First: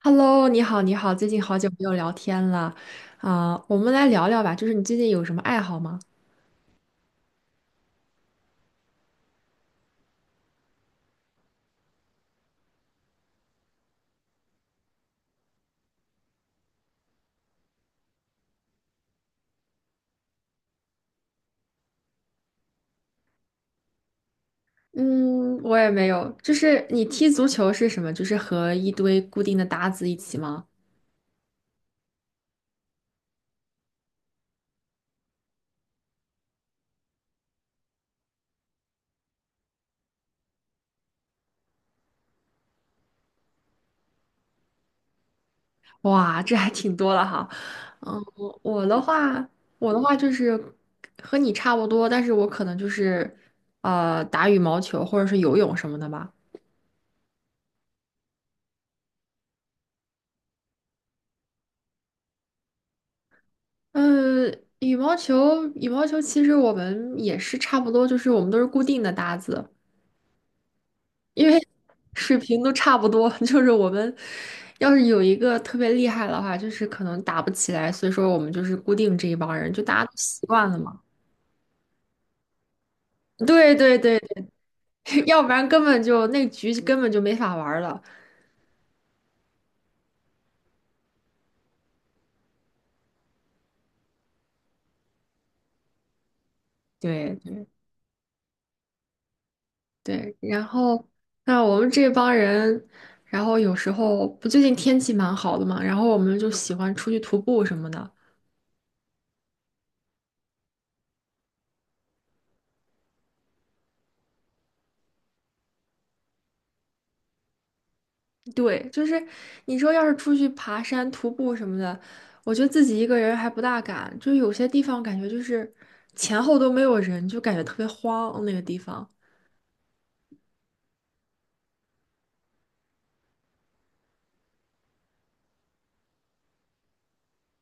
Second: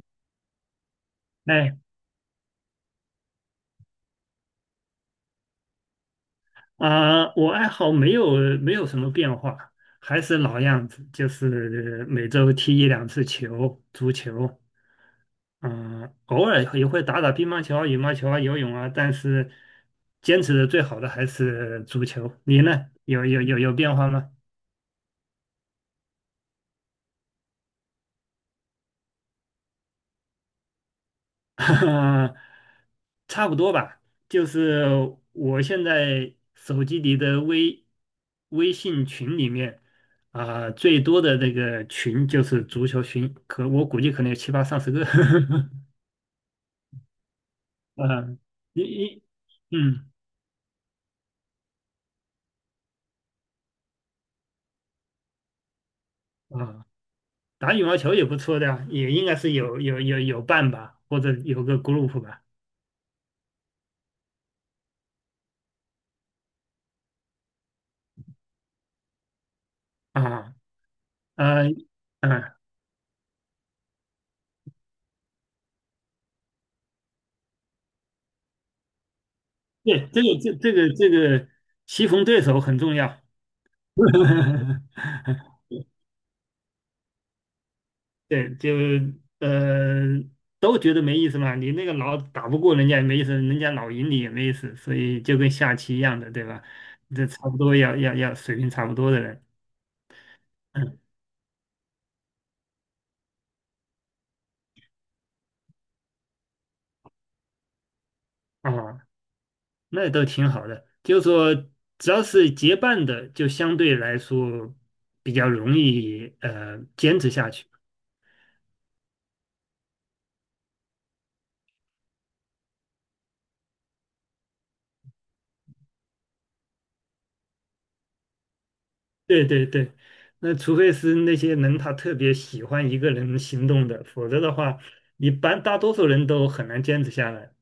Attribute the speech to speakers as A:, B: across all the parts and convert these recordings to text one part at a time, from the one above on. A: Hello，你好，你好，最近好久没
B: 哎，
A: 有聊天了，我们来聊聊吧，就是你最近有什么爱好吗？
B: 啊，我爱好没有没有什么变化，还是老样子，就是每周踢一两次球，足球。嗯，偶尔也会打打乒乓球啊、羽毛球啊、游泳啊，但是坚持的最好的还是足球。你呢？有变化吗？
A: 嗯，我也没有，就是你踢足球是什么？就是和一堆固定的搭子一起吗？
B: 差不多吧，就是我现在手机里的微信群里面啊、最多的那个群就是足球群，可我估计可能有七八上十个。
A: 哇，这还挺多了哈。嗯，
B: 啊，一
A: 我的
B: 你
A: 话，我的
B: 嗯
A: 话就是和你差不多，但是我可能就是打羽毛球或者是游泳什么的吧。
B: 啊，打羽毛球也不错的啊，也应该是有伴吧，或者有个 group 吧。
A: 嗯，羽毛球，羽毛球其实我们也是差不多，就是我们都是固定的搭子。
B: 啊
A: 因为
B: 啊
A: 水
B: 啊，
A: 平都差不多，就是我们要是有一个特别厉害的话，就是可能打不起来，所以说我们就是固定这一帮人，就大家
B: 对，
A: 都
B: 这个
A: 习
B: 这
A: 惯
B: 这
A: 了
B: 个
A: 嘛。
B: 这个棋逢对手很重要。
A: 对对对，对 要 不然根本就那局根本就没法玩儿了。
B: 对，呃都觉得没意思嘛。你那个老打不过人家也没意思，人家老赢你也没意思，所以就跟下棋一样的，对吧？这差不
A: 对
B: 多要水平差不多的人，
A: 对，然
B: 嗯
A: 后那我们这帮人，然后有时候不最近天气蛮好的嘛，然后我们就喜欢出去徒步什么的。
B: 啊，那都挺好的。就是说，只要是结伴的，就相对来说比较容易坚持下去。
A: 对，就是你说要是出去爬山、徒步什么的，我觉得自己一个人还不大敢，就有些地方感觉就是前后都没有人，就感觉特别慌。那个地方。
B: 对对对，那除非是那些人他特别喜欢一个人行动的，否则的话，一般大多数人都很难坚持下来。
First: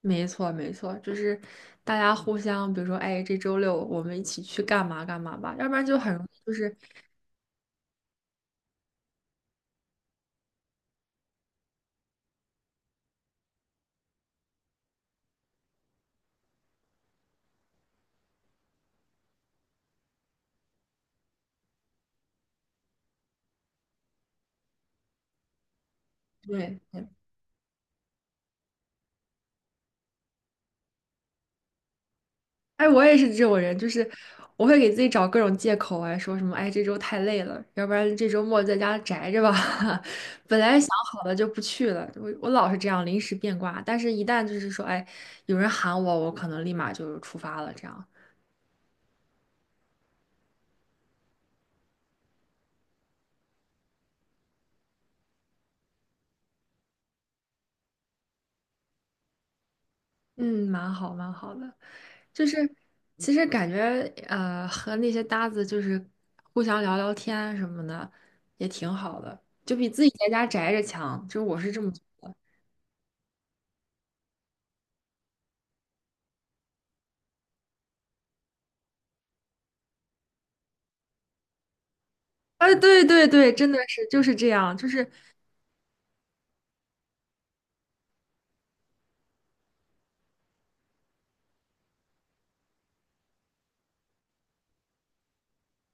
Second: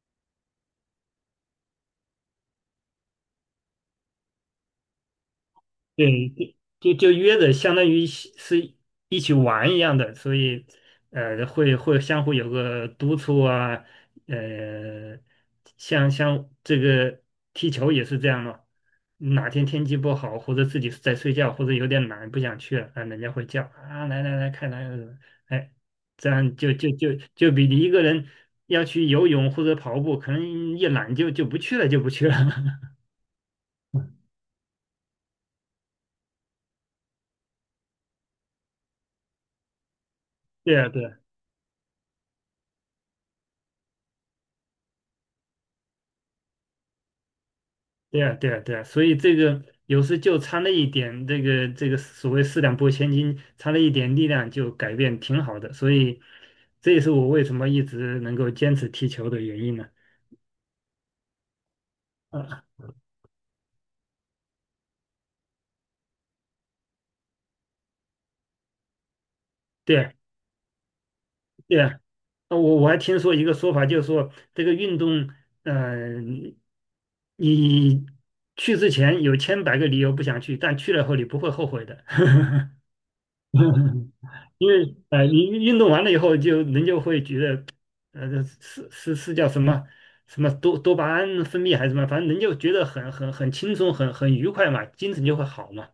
A: 没错，没错，就是大家互相，比如说，哎，这周六我们一起去干嘛干嘛吧，要不然就很容易就
B: 对，
A: 是
B: 就约着，相当于是一起玩一样的，所以会相互有个督促啊，呃，像这个踢球也是这样嘛，哪天天气不好，或者自己在睡觉，或者有点懒不想去了，啊，人家会叫啊，来来来，看来，哎，这样就
A: 对。
B: 就就就比你一个人要去游泳或者跑步，可能一懒就不去了，就不去了。
A: 哎，我也是这种人，就是我会给自己找各种借口啊，说什么哎这周太累了，要不然这周末在家宅着吧。本
B: 对
A: 来想
B: 啊，对啊。
A: 好了就不去了，我老是这样临时变卦，但是一旦就是说哎有人喊我，我可能立马就出发了，这样，
B: 对啊，对啊，对啊，所以这个有时就差那一点，这个所谓四两拨千斤，差那一点力量就改变挺好的，所以这也是我为什么一直能够坚持踢球的原因呢。
A: 嗯，蛮好蛮好的，就是
B: 啊，
A: 其实感觉和那些搭子就是互相聊聊天什么的也挺好的，就比
B: 对
A: 自己
B: 啊，
A: 在家宅着强，就是我是
B: 对
A: 这么觉
B: 啊，
A: 得。
B: 我还听说一个说法，就是说这个运动，嗯、你去之前有千百个理由不想去，但去了后你不会后悔的。
A: 哎，对对对，真的是就是这
B: 因
A: 样，就
B: 为
A: 是
B: 你运动完了以后就，人就会觉得，这是叫什么什么多巴胺分泌还是什么，反正人就觉得很轻松，很愉快嘛，精神就会好嘛。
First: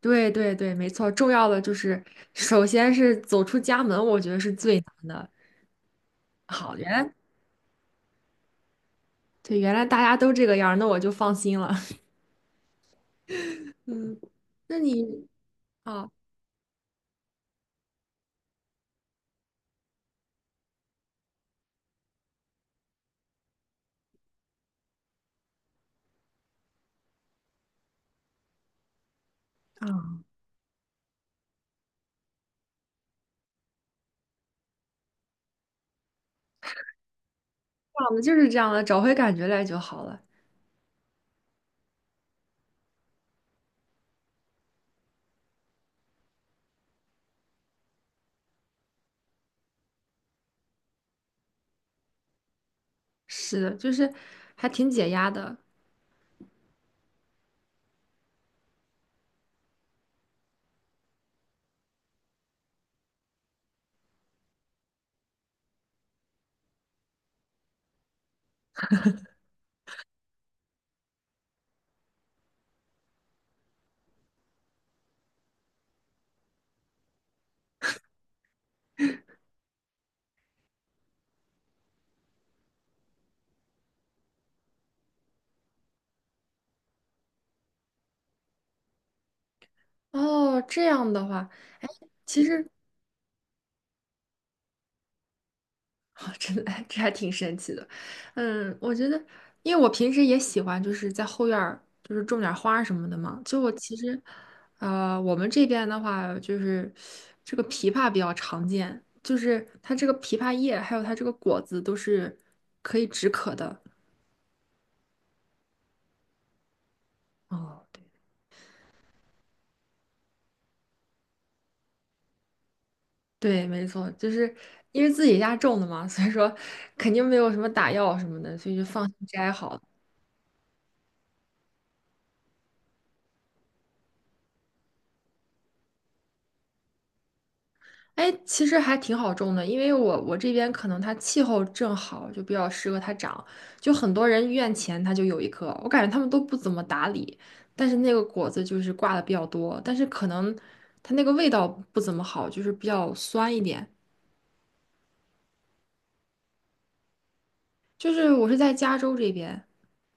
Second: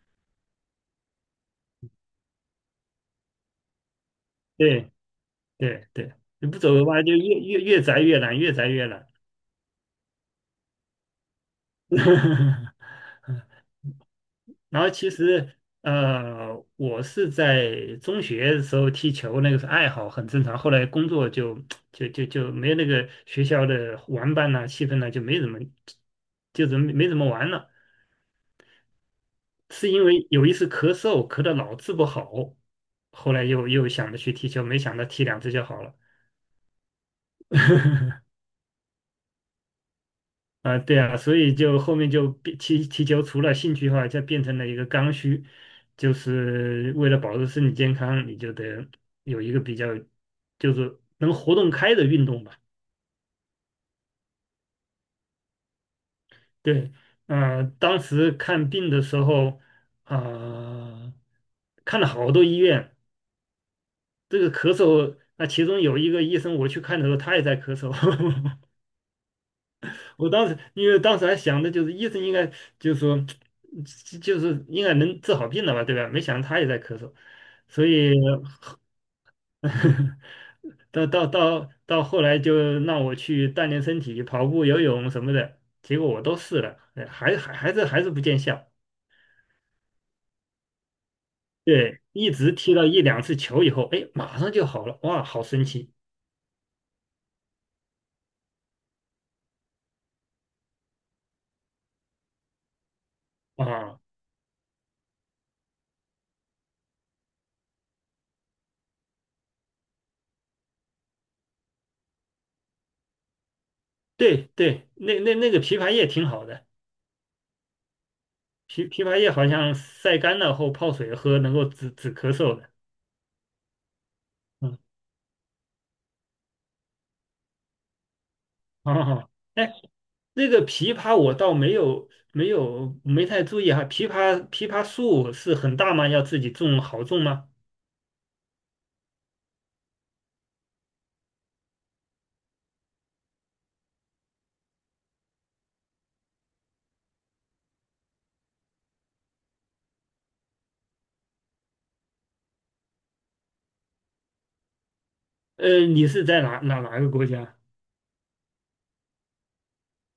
A: 对对对，没错。重要的就是，首先是走出家门，我觉得是最
B: 对
A: 难的。
B: 对对，你不走
A: 好，
B: 的
A: 原
B: 话就
A: 来
B: 越宅越懒，越宅越懒。
A: 对，原来大家都这个样儿，那我就放心了。嗯，那
B: 然后其
A: 你
B: 实
A: 啊
B: 我是在中学的时候踢球，那个是爱好，很正常。后来工作就没有那个学校的玩伴呐、气氛呐、就没怎么，就怎么没怎么玩了。是因
A: 啊，
B: 为有一次咳嗽，咳得老治不好，后来又想着去踢球，没想到踢两次就好了。
A: 我们就是这样的，找回感觉来就好了。
B: 啊、对啊，所以就后面就变踢踢球，除了兴趣的话，就变成了一个刚需，就是为了保持身体健康，你就得有一个比较就是能活动开的运动吧。
A: 是的，就是还挺解压的。
B: 对，啊，当时看病的时候，啊、看了好多医院，这个咳嗽，那其中有一个医生我去看的时候，他也在咳嗽。我当时因为当时还想的就是医生应该就是说就是应该能治好病的吧，对吧？没想到他也在咳嗽，所以 到后来就让我去锻炼身体，跑步、游泳什么的，结果我都试了，哎还是不见效。
A: 哦，这样的话。
B: 对，一直踢了一两次球以后，哎，马上就好了，哇，好神奇
A: 哦，真的，这还挺神奇的。嗯，我觉得，因为我平时也喜欢，就是在后院儿，就是种点儿花儿什么的嘛。就我其
B: 啊！
A: 实，我们这边的话，就是这个枇杷比较常见，就是它这个枇杷叶还有它这个果子都是，
B: 对对，那个枇杷叶挺好的。
A: 哦，对，
B: 枇杷叶好像晒干了后泡水喝，能够止咳嗽的。
A: 对，没错，就是
B: 嗯，
A: 因为自己家种的嘛，所以说肯定没有什么打药什么的，所以就
B: 好
A: 放
B: 好
A: 心
B: 好。
A: 摘
B: 哎，
A: 好。
B: 那个枇杷我倒没有没有没太注意哈。枇杷树是很大吗？要自己种好种吗？
A: 哎，其实还挺好种的，因为我这边可能它气候正好，就比较适合它长。就很多人院前它就有一棵，我感觉他们都不怎么打理，但是那个果子就是挂的比较多，但是可能它那个味道不怎么好，就是比较酸一点。
B: 你是在哪个国家？
A: 就是我是在加州这边，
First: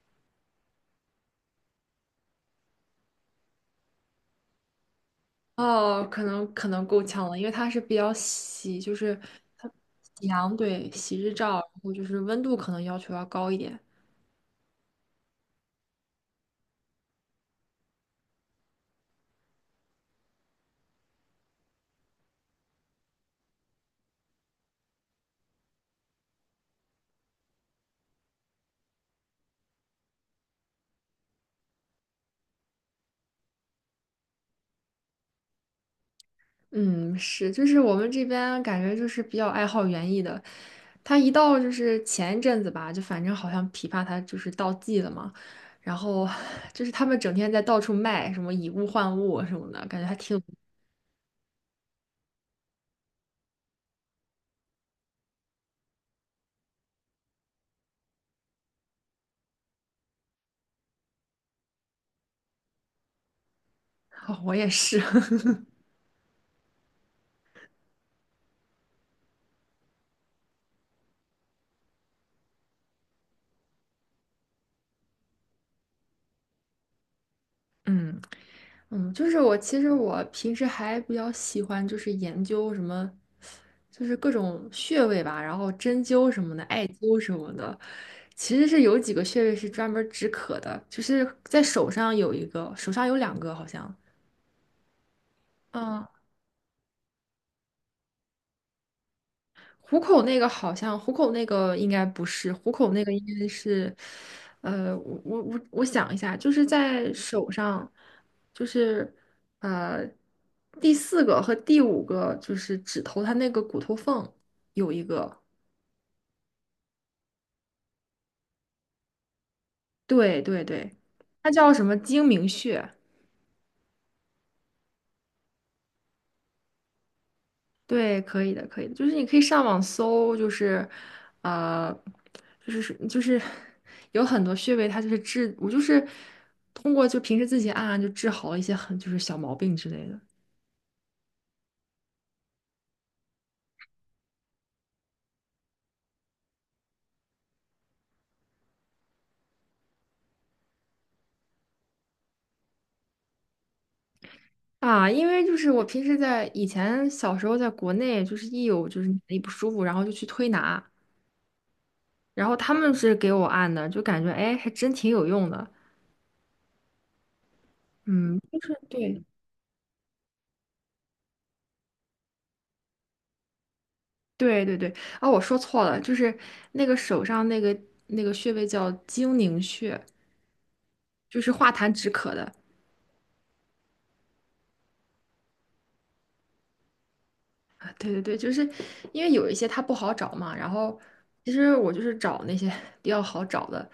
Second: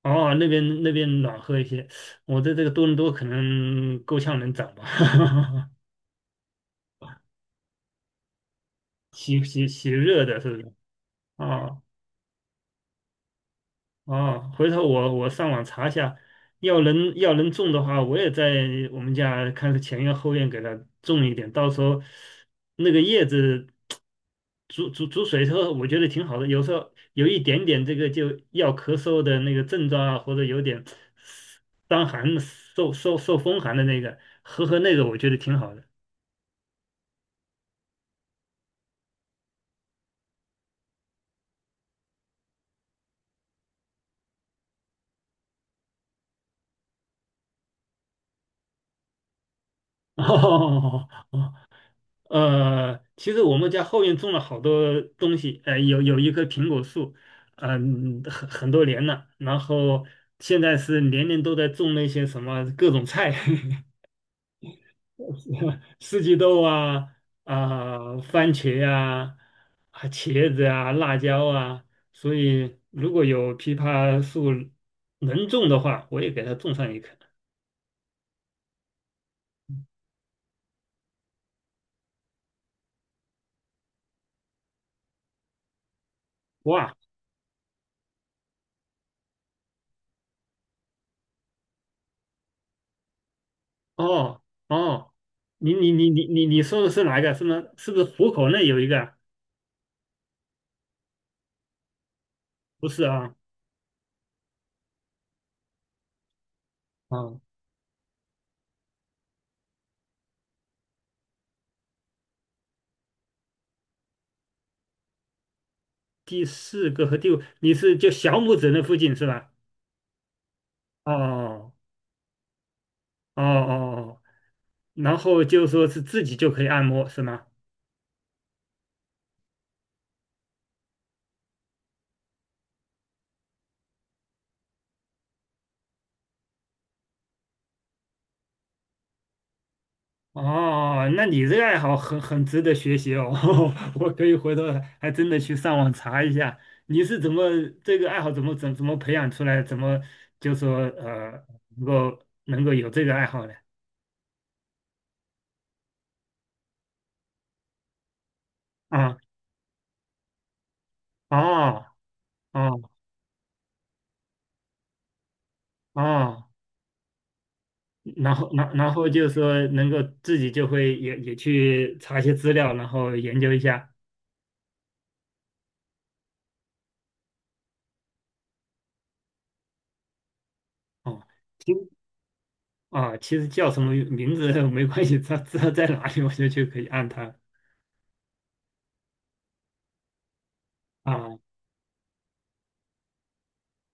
B: 哦，那边那边暖和一些。我在这个多伦多可能够呛能长吧，
A: 哦，可能够呛了，因为它是比较喜，就是
B: 喜
A: 它
B: 喜喜热
A: 喜
B: 的是
A: 阳，
B: 不是？
A: 对，喜日照，然
B: 啊、
A: 后就是温度可能要求要高一点。
B: 哦，回头我上网查一下，要能种的话，我也在我们家看是前院后院给它种一点，到时候那个叶子煮煮水之后，我觉得挺好的。有时候有一点点这个就要咳嗽的那个症状啊，或者有点伤寒、受风寒的那个，喝喝那个，我觉得挺好的。
A: 嗯，是，就是我们这边感觉就是比较爱好园艺的，他一到就是前一阵子吧，就反正好像枇杷它就是到季了嘛，然后就是他们整天在到处卖什么以物换物什么的，感觉还 挺
B: 哦，其实我们家后院种了好多东西，有一棵苹果树，很多年了，然后现在是年年都在种那些什么各种菜，
A: 哦我也是，
B: 四季豆啊，啊、番茄啊，啊茄子啊，辣椒啊，所以如果有枇杷树能种的话，我也给它种上一棵。
A: 嗯，嗯，就是我其实平时还比较喜欢就是研究什么，就是各种穴位吧，然后针灸什么的，艾
B: 哇，
A: 灸什么的。其实是有几个穴位是专门止渴的，就是在手上有一个，手上有两个好像。
B: 哦哦，你说的是哪一个？是吗？是不是虎口那有一个啊
A: 虎口那个应该不是，虎
B: 不
A: 口那
B: 是
A: 个应
B: 啊，
A: 该是，我想一下，就是在
B: 嗯，
A: 手上，就是呃第四个和第五个就是指头，它那个骨头缝有一个，
B: 第四个和第五，你是就小拇指那附近是吧？
A: 对对对，它叫
B: 哦
A: 什么睛明穴。
B: 哦哦，哦，然后就说是自己就可以按摩是吗？
A: 对，可以的，可以的，就是你可以上网搜，就是，呃，就是有很多穴位，它就是治，我就是通过就平时自己按按就治好了一些很就是小毛病之类的
B: 哦，那你这个爱好很值得学习哦，我可以回头还真的去上网查一下，你是怎么这个爱好怎么培养出来，怎么就说能够有这个爱好的
A: 啊。因为就是我平时在以前小时候在国内，就是一有就是
B: 啊？
A: 哪里不舒服，然后就去推拿，
B: 哦
A: 然后他
B: 哦
A: 们是给我按的，就感觉哎还真挺有用的，
B: 哦。然
A: 嗯，
B: 后，
A: 就
B: 然
A: 是
B: 然后就
A: 对。
B: 是说能够自己就会也去查一些资料，然后研究一下。
A: 对对对，啊，我说错了，就是那个手上那个那个穴位叫睛宁穴，
B: 哦，
A: 就是化
B: 其
A: 痰止渴的。
B: 其实叫什么名字 没关系，它知道在哪里我就去可以按它
A: 啊对对对，就是因为有一些它不好找嘛，然后
B: 啊。
A: 其实我就是找那些 比较好找的，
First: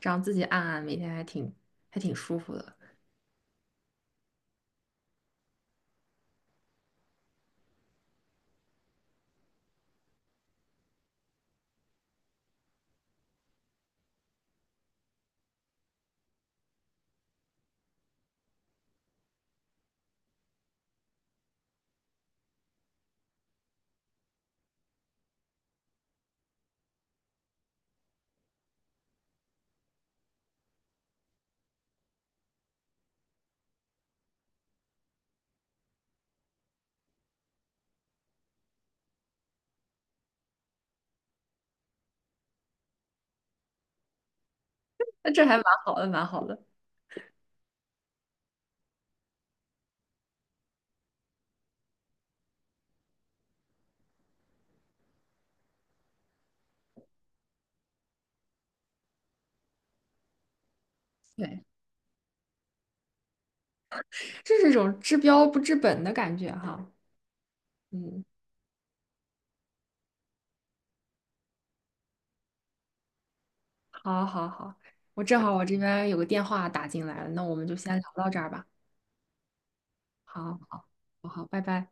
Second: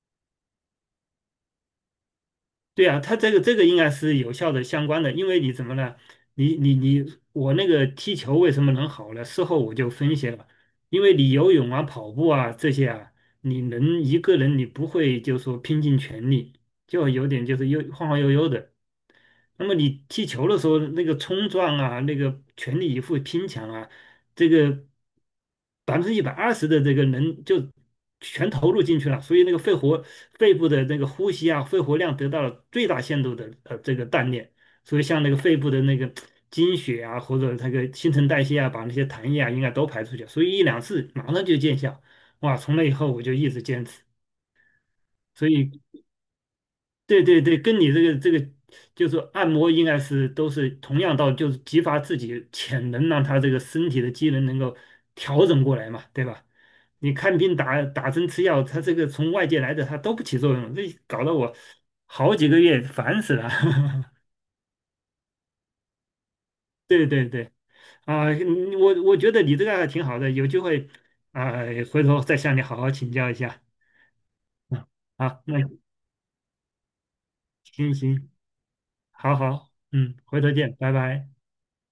A: 这样自己按按，每天还挺还挺舒服的。
B: 对啊，他这个应该是有效的相关的，因为你怎么了？你你你，我那个踢球为什么能好呢？事后我就分析了，因为你游泳啊、跑步啊这些啊，你能一个人你不会就说拼尽全力，就有点就是悠晃晃悠悠的。那么你踢球的时候，那个冲撞啊，那个全力以赴拼抢啊，这个120%的这个能就全投入进去了，所以那个肺部的那个呼吸啊，肺活量得到了最大限度的这个锻炼，所以像那个肺部的那个经血啊，或者那个新陈代谢啊，把那些痰液啊应该都排出去，所以一两次马上就见效，哇！从那以后我就一直坚持，
A: 那这
B: 所
A: 还蛮
B: 以
A: 好的，蛮好的。
B: 对对对，跟你这个就是按摩应该是都是同样道理，就是激发自己潜能，让他这个身体的机能能够调整过来嘛，对吧？你看病打打针吃药，他这个从外界来的他都不起作用，这搞得我
A: 对，
B: 好几个月烦死了。
A: 这是一种治标不治本的感觉哈。
B: 对对对，
A: 嗯，
B: 啊，嗯我觉得你这个还挺好的，有机会啊，回头再向你好好请教一下。
A: 好，好，好，我正
B: 啊，
A: 好
B: 那
A: 我这边有个电话打进来了，那我们就
B: 行
A: 先聊到
B: 行，
A: 这儿吧。
B: 好好，嗯，回头
A: 好，
B: 见，
A: 好，
B: 拜
A: 好，
B: 拜。
A: 好，拜拜。